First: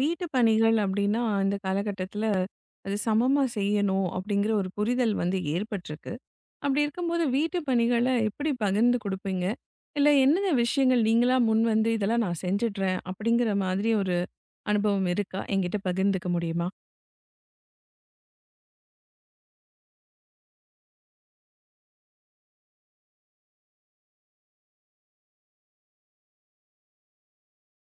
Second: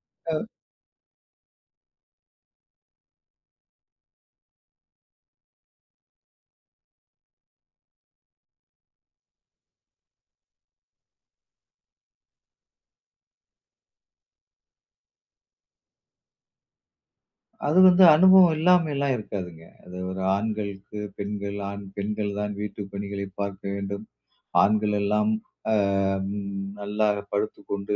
வீட்டு பணிகள் அப்படின்னா இந்த காலகட்டத்தில் அது சமமாக செய்யணும் அப்படிங்கிற ஒரு புரிதல் வந்து ஏற்பட்டிருக்கு. அப்படி இருக்கும்போது வீட்டு பணிகளை எப்படி பகிர்ந்து கொடுப்பீங்க? இல்லை என்னென்ன விஷயங்கள் நீங்களா முன் வந்து இதெல்லாம் நான் செஞ்சிடுறேன் அப்படிங்கிற மாதிரி ஒரு அனுபவம் இருக்கா? என்கிட்ட பகிர்ந்துக்க முடியுமா? அது வந்து அனுபவம் இல்லாமைலாம் இருக்காதுங்க. அது ஒரு ஆண்களுக்கு பெண்கள், ஆண் பெண்கள் தான் வீட்டு பணிகளை பார்க்க வேண்டும். ஆண்கள் எல்லாம் அ ம் நல்லா படுத்துக்கொண்டு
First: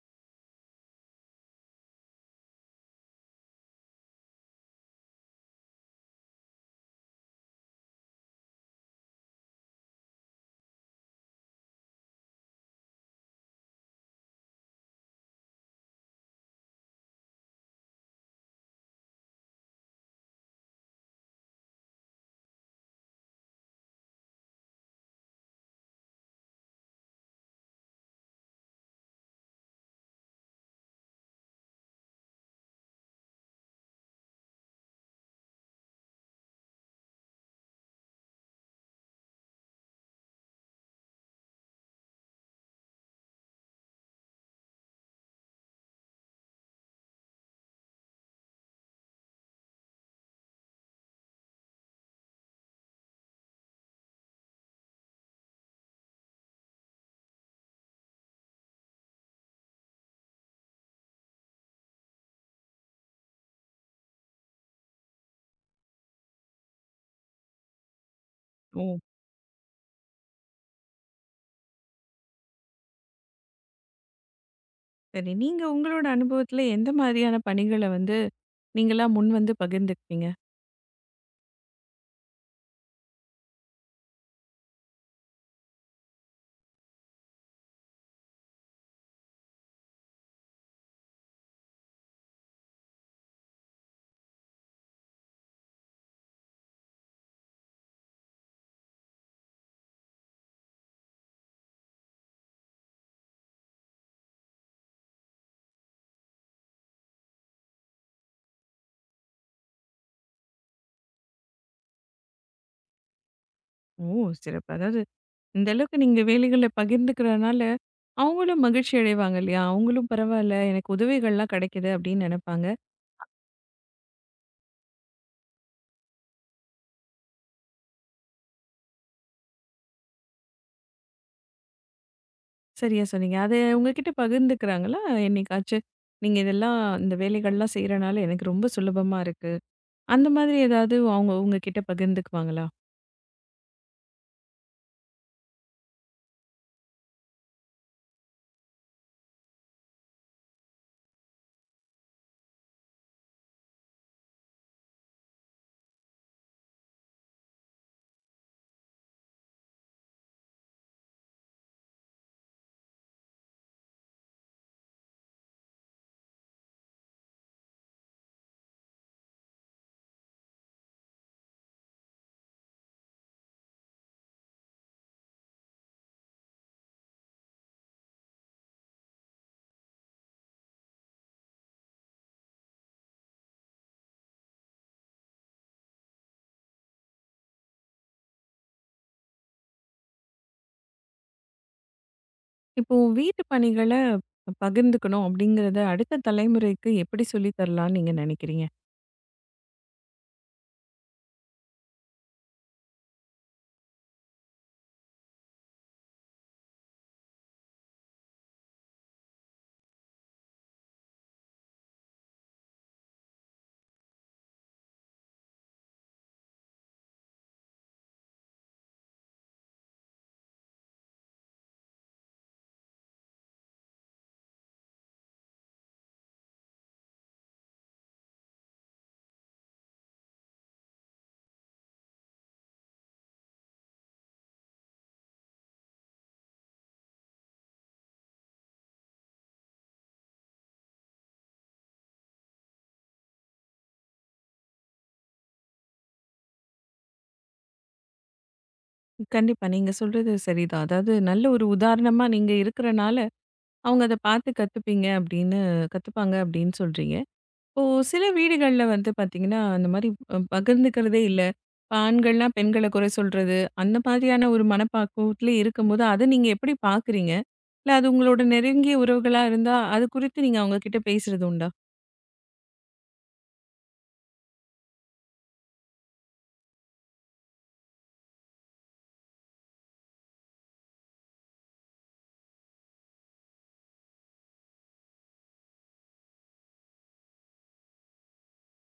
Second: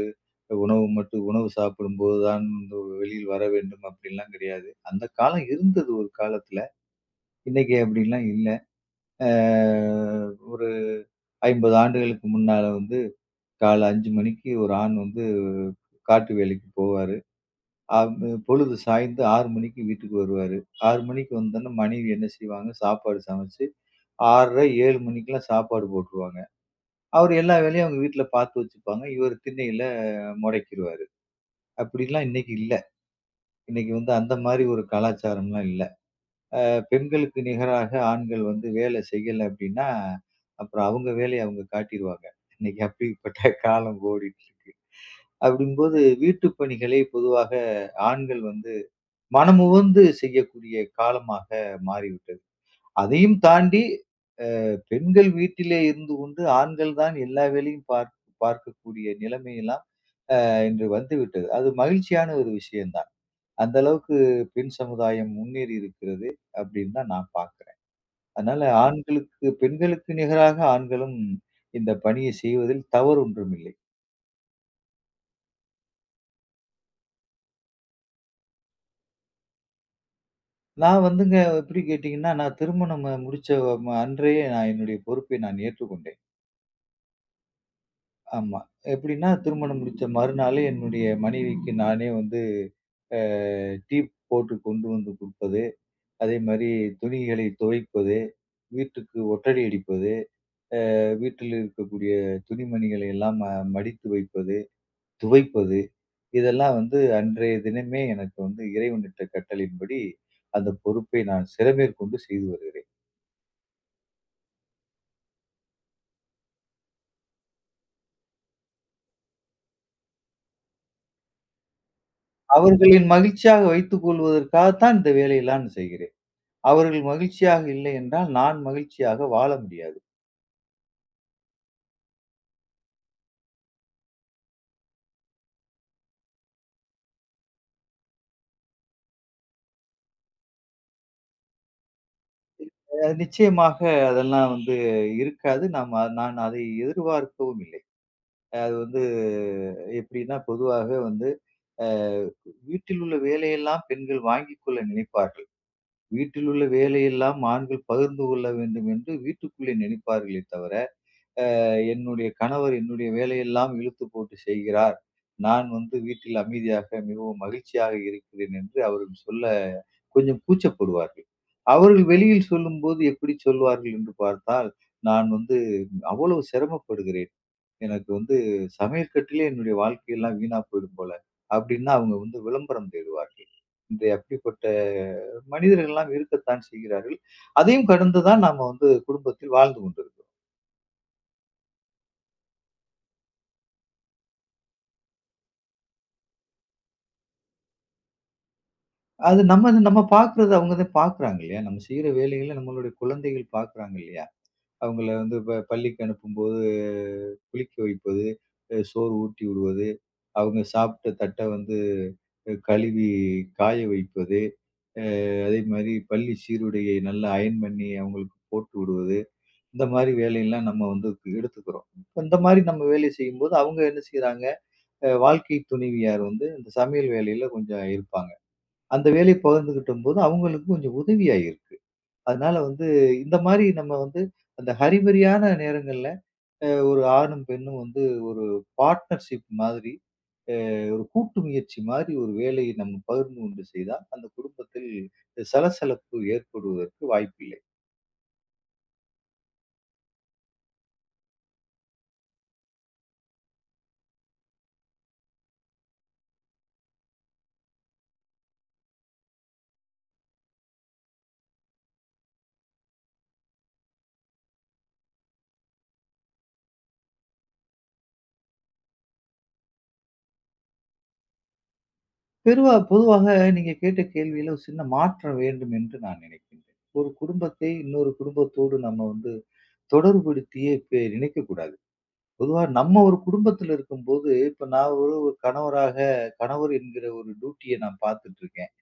உணவு மட்டும் உணவு சாப்பிடும்போது தான் வந்து வெளியில் வர வேண்டும் அப்படிலாம் கிடையாது. அந்த காலம் இருந்தது ஒரு காலத்துல. இன்னைக்கு அப்படிலாம் இல்ல. அ ஒரு 50 ஆண்டுகளுக்கு முன்னால வந்து காலை 5 மணிக்கு ஒரு ஆண் வந்து காட்டு வேலைக்கு போவாரு. அப் பொழுது சாய்ந்து 6 மணிக்கு வீட்டுக்கு வருவாரு. 6 மணிக்கு வந்தோனே மனைவி என்ன செய்வாங்க, சாப்பாடு சமைச்சு 6:30, 7 மணிக்கெல்லாம் சாப்பாடு போட்டுருவாங்க. அவரு எல்லா வேலையும் அவங்க வீட்ல பார்த்து வச்சுப்பாங்க. இவரு திண்ணையில முடக்கிருவாரு. அப்படிலாம் இன்னைக்கு இல்ல. இன்னைக்கு வந்து அந்த மாரி ஒரு கலாச்சாரம்லாம் இல்ல. பெண்களுக்கு நிகராக ஆண்கள் வந்து வேலை செய்யல அப்படின்னா, அப்புறம் அவங்க வேலைய அவங்க காட்டிருவாங்க. இன்னைக்கு அப்படிப்பட்ட காலம் ஓடிட்டு இருக்கு. அப்படிங்கும்போது வீட்டு பணிகளை பொதுவாக ஆண்கள் வந்து மனமுவந்து செய்யக்கூடிய காலமாக மாறிவிட்டது. அதையும் தாண்டி பெண்கள் வீட்டிலே இருந்து கொண்டு ஆண்கள் தான் எல்லா வேலையும் பார்க்கக்கூடிய நிலைமையெல்லாம் இன்று வந்துவிட்டது. அது மகிழ்ச்சியான ஒரு விஷயம் தான். அந்த அளவுக்கு பெண் சமுதாயம் முன்னேறி இருக்கிறது அப்படின்னு தான் நான் பார்க்கிறேன். அதனால ஓ, ஆண்களுக்கு பெண்களுக்கு நிகராக ஆண்களும் இந்த பணியை செய்வதில் தவறு ஒன்றும் இல்லை. சரி. நீங்கள் உங்களோட அனுபவத்தில் எந்த மாதிரியான பணிகளை வந்து நீங்களா முன் வந்து பகிர்ந்துக்குவீங்க? நான் வந்துங்க எப்படி கேட்டீங்கன்னா, நான் திருமணம் முடிச்ச அன்றையே நான் என்னுடைய பொறுப்பை நான் ஏற்றுக்கொண்டேன். ஆமா. எப்படின்னா, திருமணம் முடிச்ச மறுநாளே என்னுடைய மனைவிக்கு நானே வந்து அ டீ போட்டு கொண்டு வந்து குடுப்பது. அதே மாரி துணிகளை துவைப்பது, வீட்டுக்கு ஒட்டடை அடிப்பது, வீட்டில் இருக்கக்கூடிய துணிமணிகளை எல்லாம் மடித்து வைப்பது, துவைப்பது. இதெல்லாம் வந்து அன்றைய தினமே எனக்கு வந்து இறைவனிட்ட கட்டளையின்படி அந்த பொறுப்பை நான் சிறமேற்கொண்டு செய்து வருகிறேன். ஓ! சிறப்பு. அதாவது, இந்த அளவுக்கு நீங்க வேலைகள பகிர்ந்துக்கிறனால, அவங்களும் மகிழ்ச்சி அடைவாங்க இல்லையா? அவங்களும் பரவாயில்ல, எனக்கு உதவிகள்லாம் கிடைக்குது அப்படின்னு நெனைப்பாங்க. அவர்களின் மகிழ்ச்சியாக வைத்துக் கொள்வதற்காகத்தான் இந்த வேலையெல்லாம் செய்கிறேன். அவர்கள் மகிழ்ச்சியாக இல்லை என்றால் நான் மகிழ்ச்சியாக வாழ முடியாது. சரியா சொன்னீங்க. அத உங்ககிட்ட பகிர்ந்துக்கிறாங்களா? என்னைக்காச்சு நீங்க இதெல்லாம் இந்த வேலைகள்லாம் செய்றனால எனக்கு ரொம்ப சுலபமா இருக்கு. அந்த மாதிரி ஏதாவது அவங்க உங்ககிட்ட பகிர்ந்துக்குவாங்களா? நிச்சயமாக அதெல்லாம் வந்து இருக்காது. நான் அதை எதிர்பார்க்கவும் இல்லை. அது வந்து எப்படின்னா, பொதுவாக வந்து அ வீட்டில் உள்ள வேலையெல்லாம் பெண்கள் வாங்கிக் கொள்ள நினைப்பார்கள். வீட்டில் உள்ள வேலையெல்லாம் ஆண்கள் பகிர்ந்து கொள்ள வேண்டும் என்று வீட்டுக்குள்ளே நினைப்பார்களே தவிர, என்னுடைய கணவர் என்னுடைய வேலையெல்லாம் இழுத்து போட்டு செய்கிறார். நான் வந்து வீட்டில் அமைதியாக மிகவும் மகிழ்ச்சியாக இருக்கிறேன் என்று அவர்கள் சொல்ல கொஞ்சம் கூச்சப்படுவார்கள். அவர்கள் வெளியில் சொல்லும்போது எப்படி சொல்வார்கள் என்று பார்த்தால், நான் வந்து அவ்வளவு சிரமப்படுகிறேன். எனக்கு வந்து சமையல் கட்டிலே என்னுடைய வாழ்க்கையெல்லாம் வீணா போயிடும் போல. அப்படின்னு அவங்க வந்து விளம்பரம் தேடுவார்கள். இந்த அப்படிப்பட்ட மனிதர்கள் எல்லாம் இருக்கத்தான் செய்கிறார்கள். அதையும் கடந்து தான் நாம வந்து குடும்பத்தில் வாழ்ந்து கொண்டிருக்கிறோம். இப்போ வீட்டு பணிகள பகிர்ந்துக்கணும் அப்படிங்கிறத அடுத்த தலைமுறைக்கு எப்படி சொல்லி தரலான்னு நீங்க நெனைக்கிறீங்க? அது நம்ம நம்ம பார்க்கிறது அவங்க தான் பார்க்கிறாங்க இல்லையா? நம்ம செய்ற வேலைகள நம்மளுடைய குழந்தைகள் பார்க்கிறாங்க இல்லையா? அவங்கள வந்து பள்ளிக்கு அனுப்பும்போது குளிக்க வைப்பது, சோறு ஊட்டி விடுவது, அவங்க சாப்பிட்ட தட்ட வந்து கழுவி காய வைப்பது, அ அதே மாதிரி பள்ளி சீருடையை நல்லா அயர்ன் பண்ணி அவங்களுக்கு போட்டு விடுவது, இந்த மாதிரி வேலையெல்லாம் நம்ம வந்து எடுத்துக்கிறோம். இப்ப இந்த மாதிரி நம்ம வேலையை செய்யும்போது அவங்க என்ன செய்றாங்க, வாழ்க்கை துணைவியார் வந்து இந்த சமையல் வேலையில கொஞ்சம் இருப்பாங்க. அந்த வேலையை பகிர்ந்துக்கிட்டம்போது அவங்களுக்கு கொஞ்சம் உதவியா இருக்கு. அதனால வந்து இந்த மாதிரி நம்ம வந்து அந்த ஹரிபரியான நேரங்கள்ல ஒரு ஆணும் பெண்ணும் வந்து ஒரு பார்ட்னர்ஷிப் மாதிரி, ஒரு கூட்டு முயற்சி மாதிரி ஒரு வேலையை நம்ம பகிர்ந்து கொண்டு செய்தால், அந்த குடும்பத்தில் சலசலப்பு ஏற்படுவதற்கு வாய்ப்பில்லை. கண்டிப்பா. நீங்க சொல்றது சரிதான். அதாவது நல்ல ஒரு உதாரணமா நீங்க இருக்கிறனால அவங்க அத பார்த்து கத்துப்பீங்க அப்படின்னு கத்துப்பாங்க அப்படின்னு சொல்றீங்க. இப்போ சில வீடுகள்ல வந்து பார்த்தீங்கன்னா, அந்த மாரி அ பகிர்ந்துக்கிறதே இல்ல. இப்ப ஆண்கள்லாம் பெண்கள குறை சொல்றது, அந்த மாதிரியான ஒரு மனப்பாக்குவத்திலே இருக்கும்போது, அத நீங்க எப்படி பார்க்குறீங்க? இல்ல அது உங்களோட நெருங்கிய உறவுகளா இருந்தா, அது குறித்து நீங்க அவங்க கிட்ட பேசுறது உண்டா? பொதுவாக நீங்க கேட்ட கேள்வியில ஒரு சின்ன மாற்றம் வேண்டும் என்று நான் நினைக்கின்றேன். ஒரு குடும்பத்தை இன்னொரு குடும்பத்தோடு நம்ம வந்து தொடர்புபடுத்தியே நினைக்கக்கூடாது. பொதுவா நம்ம ஒரு குடும்பத்துல இருக்கும்போது, இப்ப நான் ஒரு ஒரு கணவராக கணவர் என்கிற ஒரு டியூட்டிய நான் பார்த்துட்டுருக்கேன்.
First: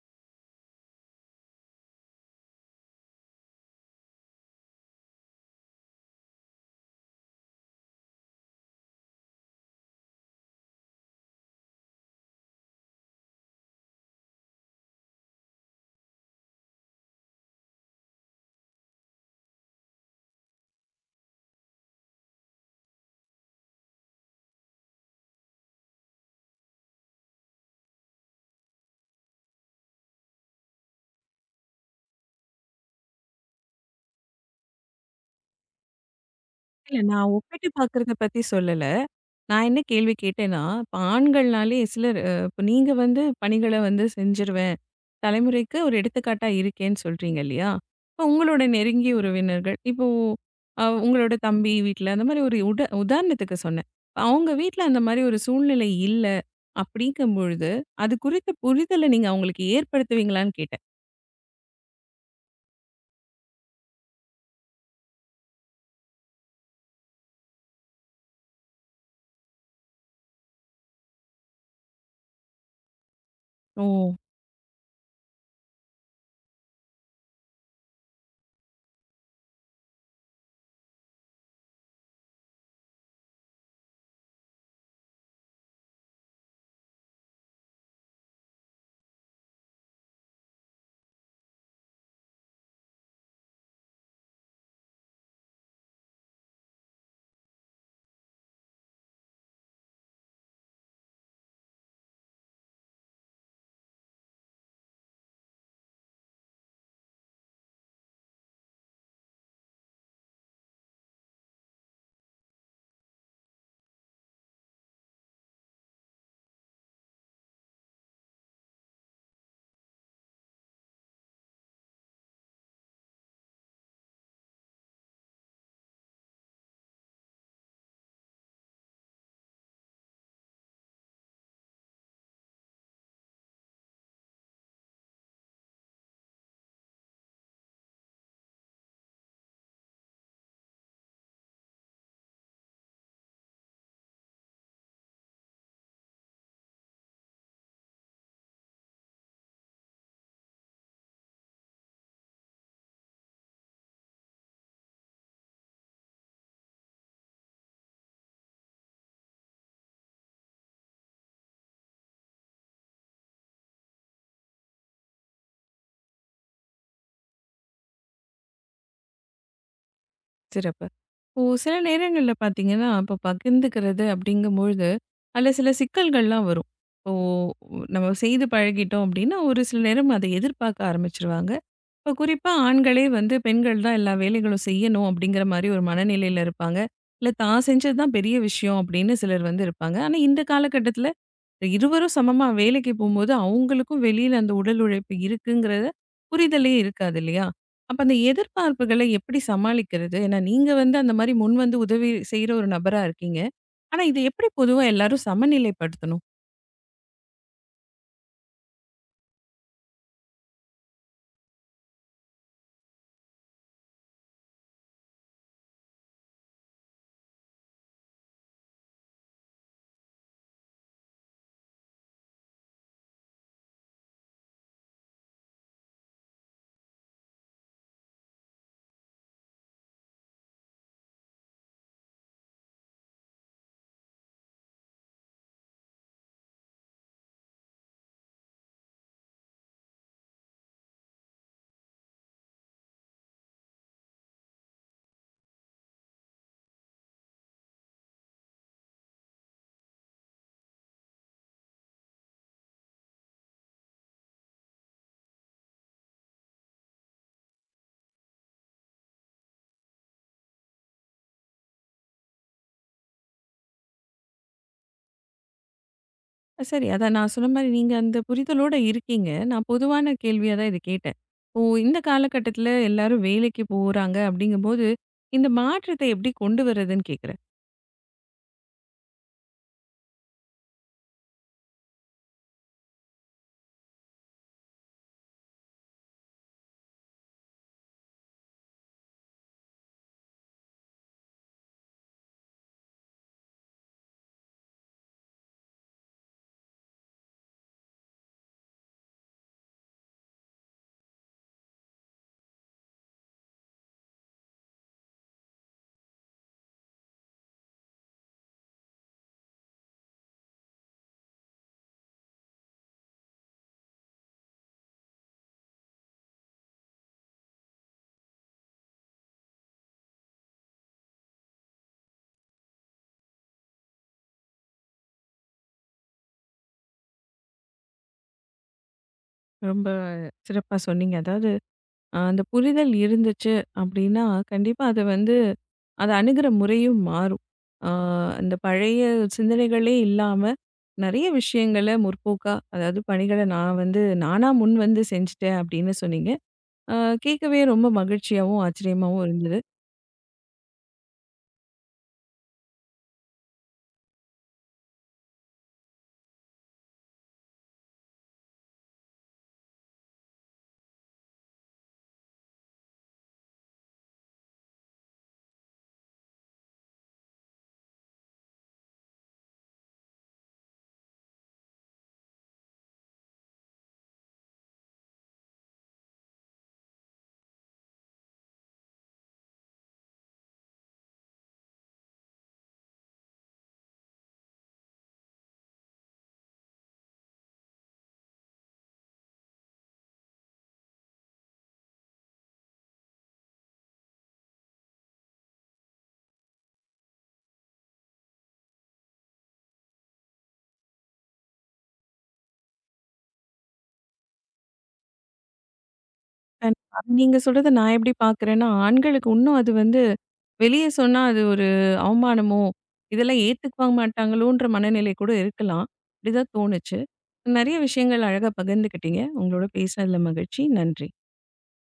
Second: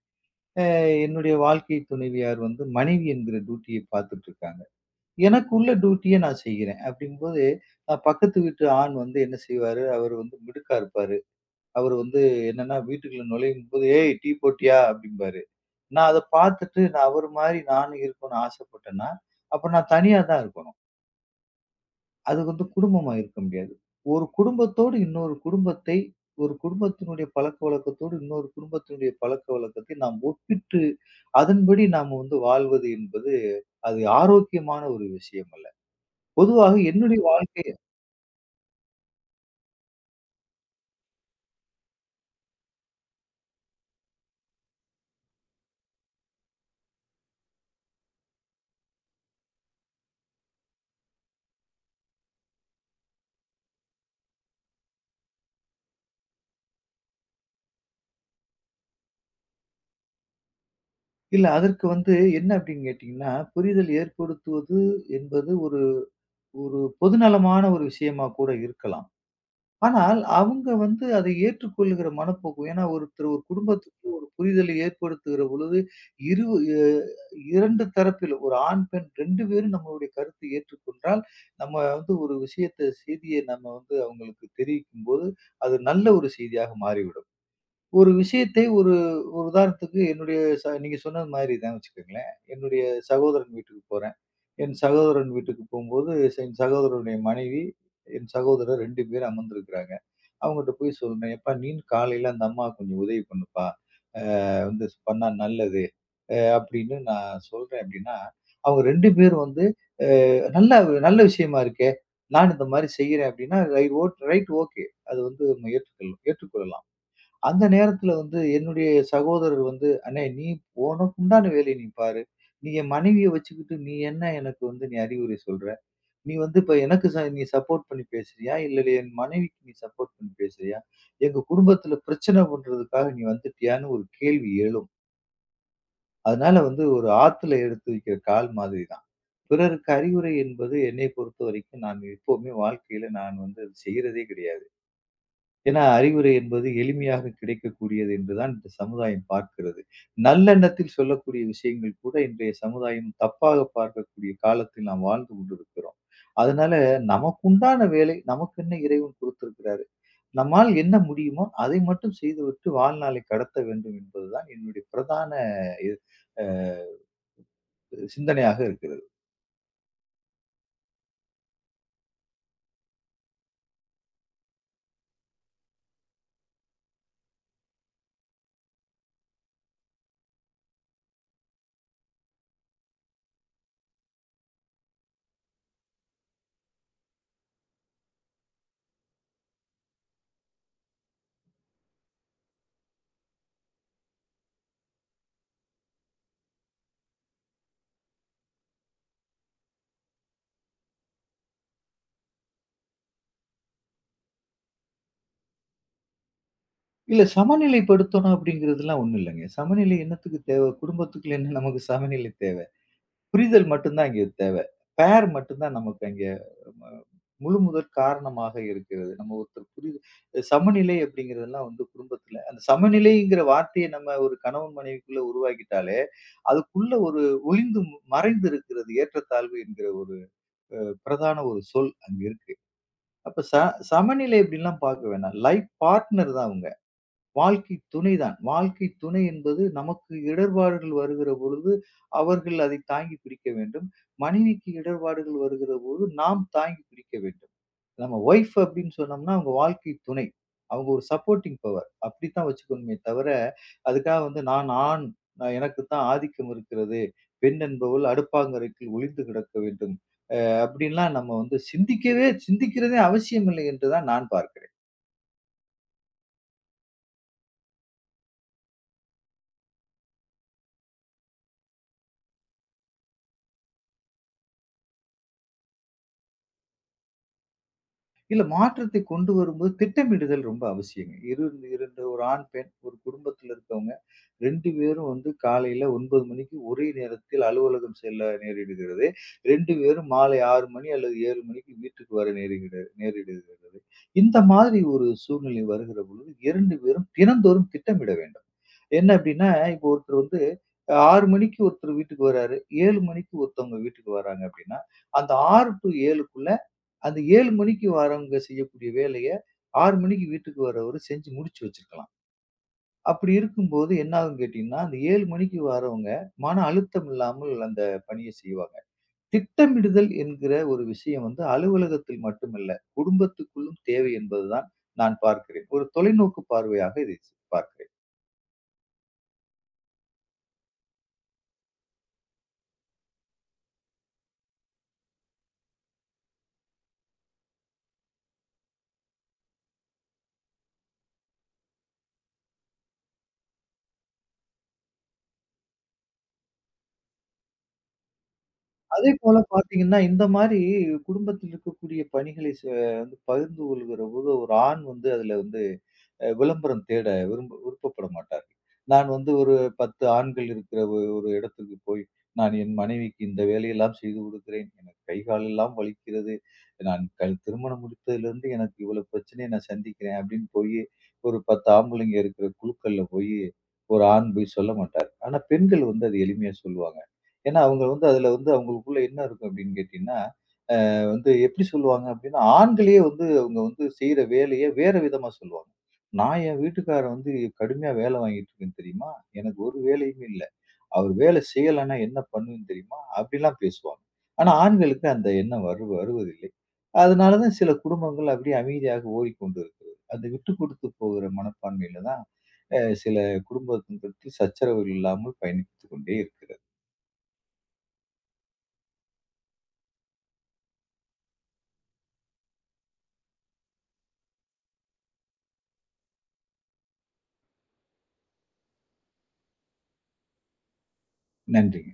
அ என்னுடைய வாழ்க்கை துணைவியார் வந்து மனைவி என்கிற டியூட்டிய பார்த்துட்டு இருக்காங்க. எனக்குள்ள டியூட்டிய நான் செய்கிறேன். அப்படிங்கும்போது, பக்கத்து வீட்டு ஆண் வந்து என்ன செய்வாரு, அவரு வந்து மிடுக்கா இருப்பாரு. அவரு வந்து என்னன்னா வீட்டுக்குள்ள நுழையும்போது, "ஏய் டீ போட்டியா?" அப்படிம்பாரு. நான் அத பார்த்துட்டு நான் அவரு மாரி நானும் இருக்கணும்னு ஆசைப்பட்டேன்னா, அப்ப நான் தனியா தான் இருக்கணும். அது வந்து குடும்பமா இருக்க முடியாது. ஒரு குடும்பத்தோடு இன்னொரு குடும்பத்தை, ஒரு குடும்பத்தினுடைய பழக்கவழக்கத்தோடு இன்னொரு குடும்பத்தினுடைய பழக்கவழக்கத்தை நாம் ஒப்பிட்டு, அதன்படி நாம் வந்து வாழ்வது என்பது, அது ஆரோக்கியமான ஒரு விஷயம் அல்ல. பொதுவாக இல்ல என்னுடைய நான் வாழ்க்கை ஒப்பிட்டு பார்க்கறத பத்தி சொல்லல. நான் என்ன கேள்வி கேட்டேன்னா, இப்ப ஆண்கள்னாலே சிலர் அ இப்ப நீங்க வந்து பணிகள வந்து செஞ்சுருவேன். தலைமுறைக்கு ஒரு எடுத்துக்காட்டா இருக்கேன்னு சொல்றீங்க இல்லையா? இப்ப உங்களோட நெருங்கிய உறவினர்கள், இப்போ அ உங்களோட தம்பி வீட்ல அந்த மாரி ஒரு உட உதாரணத்துக்கு சொன்னேன். அவங்க வீட்ல அந்த மாரி ஒரு சூழ்நிலை இல்ல. அப்படிங்கும் பொழுது, அது குறித்த புரிதல நீங்க அவங்களுக்கு ஏற்படுத்துவீங்களான்னு கேட்டேன். இல்ல அதற்கு வந்து என்ன அப்படின்னு கேட்டீங்கன்னா, புரிதல் ஏற்படுத்துவது என்பது ஒரு ஒரு பொதுநலமான ஒரு விஷயமா கூட இருக்கலாம். ஆனால், அவங்க வந்து அதை ஏற்றுக்கொள்ளுகிற மனப்போக்கு ஏன்னா ஒருத்தர் ஒரு ஓ! குடும்பத்துக்கு ஒரு புரிதலை ஏற்படுத்துகிற பொழுது, இரு எ 2 தரப்பிலும் ஒரு ஆண், பெண் 2 பேரும் நம்மளுடைய கருத்தை ஏற்றுக்கொண்டால், நம்ம வந்து ஒரு செய்திய நம்ம வந்து அவங்களுக்கு தெரிவிக்கும்போது, அது நல்ல ஒரு செய்தியாக மாறிவிடும். ஒரு விஷயத்தை ஒரு ஒரு உதாரணத்துக்கு என்னுடைய ச நீங்க சொன்னது மாரி தான் வச்சுக்கங்களேன். என்னுடைய சகோதரன் வீட்டுக்கு போறேன். என் சகோதரன் வீட்டுக்கு போம்போது, என் சகோதரனுடைய மனைவி, என் சகோதரர் 2 பேர் அமர்ந்திருக்கிறாங்க. அவங்ககிட்ட போய் சொல்றேன், "எப்பா நீ காலையில அந்த அம்மாவுக்கு கொஞ்சம் உதவி பண்ணுப்பா. வந்து பண்ணா நல்லது." அப்படின்னு நான் சொல்றேன் அப்படின்னா, அவங்க 2 பேரும் வந்து "நல்லா நல்ல விஷயமா இருக்கே! நான் இந்த மாரி செய்றேன்." அப்படின்னா ரைட் ஓகே. அது வந்து நம்ம ஏற்றுக்கொள்ளலாம். அந்த நேரத்துல வந்து என்னுடைய சகோதரர் வந்து, "அண்ணே நீ உனக்குண்டான வேலைய நீ பாரு. நீ என் மனைவிய வச்சுக்கிட்டு நீ என்ன எனக்கு வந்து நீ அறிவுரை சொல்ற? நீ வந்து இப்ப எனக்கு ச நீ சப்போர்ட் பண்ணி பேசுறியா? இல்ல என் மனைவிக்கு நீ சப்போர்ட் பண்ணி பேசுறியா? எங்க குடும்பத்துல பிரச்சனை பண்றதுக்காக நீ வந்துட்டியான்னு" ஒரு கேள்வி எழும். அதனால வந்து ஒரு ஆத்துல எடுத்து வைக்கிற கால் மாதிரி தான். பிறருக்கு அறிவுரை என்பது என்னை பொறுத்தவரைக்கும் நான் எப்பவுமே வாழ்க்கையில நான் வந்து அது செய்யறதே கிடையாது. ஏன்னா, அறிவுரை என்பது எளிமையாக கிடைக்கக்கூடியது என்றுதான் இந்த சமுதாயம் பார்க்கிறது. நல்லெண்ணத்தில் சொல்லக்கூடிய விஷயங்கள் கூட இன்றைய சமுதாயம் தப்பாக பார்க்கக்கூடிய காலத்தில் நாம் வாழ்ந்து கொண்டிருக்கிறோம். அதனால நமக்குண்டான வேலை நமக்கு என்ன இறைவன் கொடுத்திருக்கிறாரு. நம்மால் என்ன முடியுமோ அதை மட்டும் செய்துவிட்டு வாழ்நாளை கடத்த வேண்டும் என்பதுதான் என்னுடைய பிரதான இ அ சிந்தனையாக இருக்கிறது. சிறப்பு. இப்போ சில நேரங்கள்ல பார்த்தீங்கன்னா, இப்போ பகிர்ந்துக்கிறது அப்படிங்கும்பொழுது, அதில சில சிக்கல்கள்லாம் வரும். இப்போ நம்ம செய்து பழகிட்டோம் அப்படின்னா, ஒரு சில நேரம் அதை எதிர்பார்க்க ஆரம்பிச்சுருவாங்க. இப்ப குறிப்பா ஆண்களே வந்து பெண்கள் தான் எல்லா வேலைகளும் செய்யணும் அப்படிங்கிற மாதிரி ஒரு மனநிலையில இருப்பாங்க. இல்ல தான் செஞ்சது தான் பெரிய விஷயம் அப்படின்னு சிலர் வந்து இருப்பாங்க. ஆனா இந்த காலகட்டத்தில இருவரும் சமமா வேலைக்கு போம்போது அவங்களுக்கும் வெளியில அந்த உடல் உழைப்பு இருக்குங்கிறத புரிதலே இருக்காது இல்லையா? அப்ப அந்த எதிர்பார்ப்புகள எப்படி சமாளிக்கிறது? ஏன்னா நீங்க வந்து அந்த மாதிரி முன் வந்து உதவி செய்ற ஒரு நபரா இருக்கீங்க. ஆனா இத எப்படி பொதுவா எல்லாரும் சமநிலைப்படுத்தணும்? இல்ல சமநிலைப்படுத்தணும் அப்படிங்கிறதுலாம் ஒண்ணும் இல்லங்க. சமநிலை என்னத்துக்கு தேவை? குடும்பத்துக்குள்ள என்ன நமக்கு சமநிலை தேவை? புரிதல் மட்டும் தான் இங்க தேவை. பேர் மட்டும் தான் நமக்கு அங்க ம முழு முதற் காரணமாக இருக்கிறது. நம்ம ஒருத்தர் புரிது சமநிலை அப்படிங்கிறதெல்லாம் வந்து குடும்பத்தில அந்த சமநிலைங்கிற வார்த்தைய நம்ம ஒரு கணவன் மனைவிக்குள்ள உருவாக்கிட்டாலே, அதுக்குள்ள ஒரு மறைந்து இருக்கிறது ஏற்றத்தாழ்வு என்கிற ஒரு அ பிரதான ஒரு சொல் அங்க இருக்கு. அப்ப ச சமநிலை அப்படின்லாம் பார்க்க வேணாம். லைஃப் பார்ட்னர் தான் அவங்க. வாழ்க்கை துணைதான். வாழ்க்கை துணை என்பது நமக்கு இடர்பாடுகள் வருகிற பொழுது, அவர்கள் அதை தாங்கி பிடிக்க வேண்டும். மனைவிக்கு இடர்பாடுகள் வருகிற போது, நாம் தாங்கி பிடிக்க வேண்டும். நம்ம ஒய்ஃப் அப்படின்னு சொன்னோம்னா, அவங்க வாழ்க்கை துணை. அவங்க ஒரு சப்போர்ட்டிங் பவர். அப்படித்தான் வச்சுக்கணுமே தவிர, அதுக்காக வந்து நான் ஆண், நான் எனக்கு தான் ஆதிக்கம் இருக்கிறது. பெண் என்பவள் அடுப்பாங்கரைக்குள் ஒளிந்து கிடக்க வேண்டும். அப்படின்லாம் நம்ம வந்து சிந்திக்கவே சிந்திக்கிறதே அவசியம் இல்லை என்று தான் நான் பார்க்கிறேன். சரி. அதான் நான் சொன்ன மாரி நீங்க அந்த புரிதலோட இருக்கீங்க. நான் பொதுவான கேள்வியா தான் இத கேட்டேன். ஓ! இந்த காலகட்டத்தில எல்லாரும் வேலைக்கு போறாங்க அப்படிங்கும்போது, இந்த மாற்றத்த எப்படி கொண்டு வரதுன்னு கேட்கிறேன். இல்ல மாற்றத்தை கொண்டு வரும்போது திட்டமிடுதல் ரொம்ப அவசியங்க. இரு இரண்டு ஒரு ஆண், பெண் ஒரு குடும்பத்துல இருக்கவங்க 2 பேரும் வந்து காலையில 9 மணிக்கு ஒரே நேரத்தில் அலுவலகம் செல்ல நேரிடுகிறது. 2 பேரும் மாலை 6 மணி அல்லது 7 மணிக்கு வீட்டுக்கு வர நேரிடுகிறது. இந்த மாதிரி ஒரு சூழ்நிலை வருகிற பொழுது 2 பேரும் தினந்தோறும் திட்டமிட வேண்டும். என்ன அப்படின்னா, இப்போ ஒருத்தர் வந்து 6 மணிக்கு ஒருத்தர் வீட்டுக்கு வராரு. 7 மணிக்கு ஒருத்தவங்க வீட்டுக்கு வராங்க அப்படின்னா, அந்த 6 டூ 7க்குள்ள அந்த 7 மணிக்கு வரவங்க செய்யக்கூடிய வேலைய 6 மணிக்கு வீட்டுக்கு வரவரு செஞ்சு முடிச்சு வச்சிருக்கலாம். அப்படி இருக்கும்போது என்ன ஆகும்ன்னு கேட்டீங்கன்னா, அந்த 7 மணிக்கு வரவங்க மன அழுத்தம் இல்லாமல் அந்த பணிய செய்வாங்க. திட்டமிடுதல் என்கிற ஒரு விஷயம் வந்து அலுவலகத்தில் மட்டுமல்ல, குடும்பத்துக்குள்ளும் தேவை என்பதுதான் நான் பார்க்கிறேன். ஒரு தொலைநோக்கு பார்வையாக இதை பார்க்கிறேன். ரொம்ப சிறப்பா சொன்னீங்க. அதாவது அ அந்த புரிதல் இருந்துச்சு அப்படின்னா, கண்டிப்பா அத வந்து அத அணுகுற முறையும் மாறும். ஆ அந்த பழைய சிந்தனைகளே இல்லாம, நெறைய விஷயங்கள முற்போக்கா அதாவது பணிகள நான் வந்து நானா முன் வந்து செஞ்சுட்டேன் அப்படின்னு சொன்னீங்க. அ கேட்கவே ரொம்ப மகிழ்ச்சியாவும், ஆச்சரியமாவும் அதேபோல இருந்தது. பார்த்தீங்கன்னா, இந்த மாரி குடும்பத்தில் இருக்கக்கூடிய பணிகளை வந்து பகிர்ந்து கொள்கிற போது ஒரு ஆண் வந்து அதுல வந்து விளம்பரம் தேட விருப்பப்பட மாட்டார்கள். நான் வந்து ஒரு 10 ஆண்கள் இருக்கிற ஒரு இடத்துக்கு போய், நான் என் மனைவிக்கு இந்த வேலையெல்லாம் செய்து கொடுக்கிறேன். எனக்கு கை கால் எல்லாம் வலிக்கிறது. நான் கல் திருமணம் முடித்ததிலிருந்து எனக்கு இவ்வளவு பிரச்சனைய நான் சந்திக்கிறேன் அப்படின்னு போயி, ஒரு 10 ஆம்பளைங்க இருக்கிற குழுக்கள்ல போயி, ஒரு ஆண் போய் சொல்ல மாட்டார். ஆனா பெண்கள் வந்து அது எளிமையா சொல்லுவாங்க. ஏன்னா அவங்க வந்து அதுல வந்து அவங்களுக்குள்ள என்ன இருக்கும் அப்படின்னு கேட்டீங்கன்னா, வந்து எப்படி சொல்லுவாங்க அப்படின்னா, ஆண்களே வந்து அவங்க வந்து செய்ற வேலைய வேற விதமா சொல்லுவாங்க. நான் என் வீட்டுக்காரர் வந்து கடுமையா வேல வாங்கிட்டு இருக்கேன் தெரியுமா? எனக்கு ஒரு வேலையும் இல்ல. அவர் வேலை செய்யலன்னா என்ன பண்ணுவேன் தெரியுமா? அப்படிலாம் பேசுவாங்க. ஆனா ஆண்களுக்கு அந்த எண்ணம் வருவதில்லை. அதனால தான் சில குடும்பங்கள் அப்படியே அமைதியாக ஓடிக்கொண்டு இருக்கிறது. அந்த விட்டு கொடுத்து போகிற மனப்பான்மையில தான் சில குடும்பத்தினருக்கு சச்சரவுகள் இல்லாமல் பயணித்துக் கொண்டே இருக்கிறது. கண்டிப்பா. நீங்க சொல்றத நான் எப்படி பார்க்குறேன்னா, ஆண்களுக்கு இன்னும் அது வந்து வெளிய சொன்னா அது ஒரு அவமானமோ, இதெல்லாம் ஏத்துக்க மாட்டாங்களோன்ற மனநிலை கூட இருக்கலாம். அப்படிதான் தோணுச்சு. நெறைய விஷயங்கள் அழகா பகிர்ந்துக்கிட்டீங்க. உங்களோட பேசினதுல மகிழ்ச்சி. நன்றி. நன்றிங்க.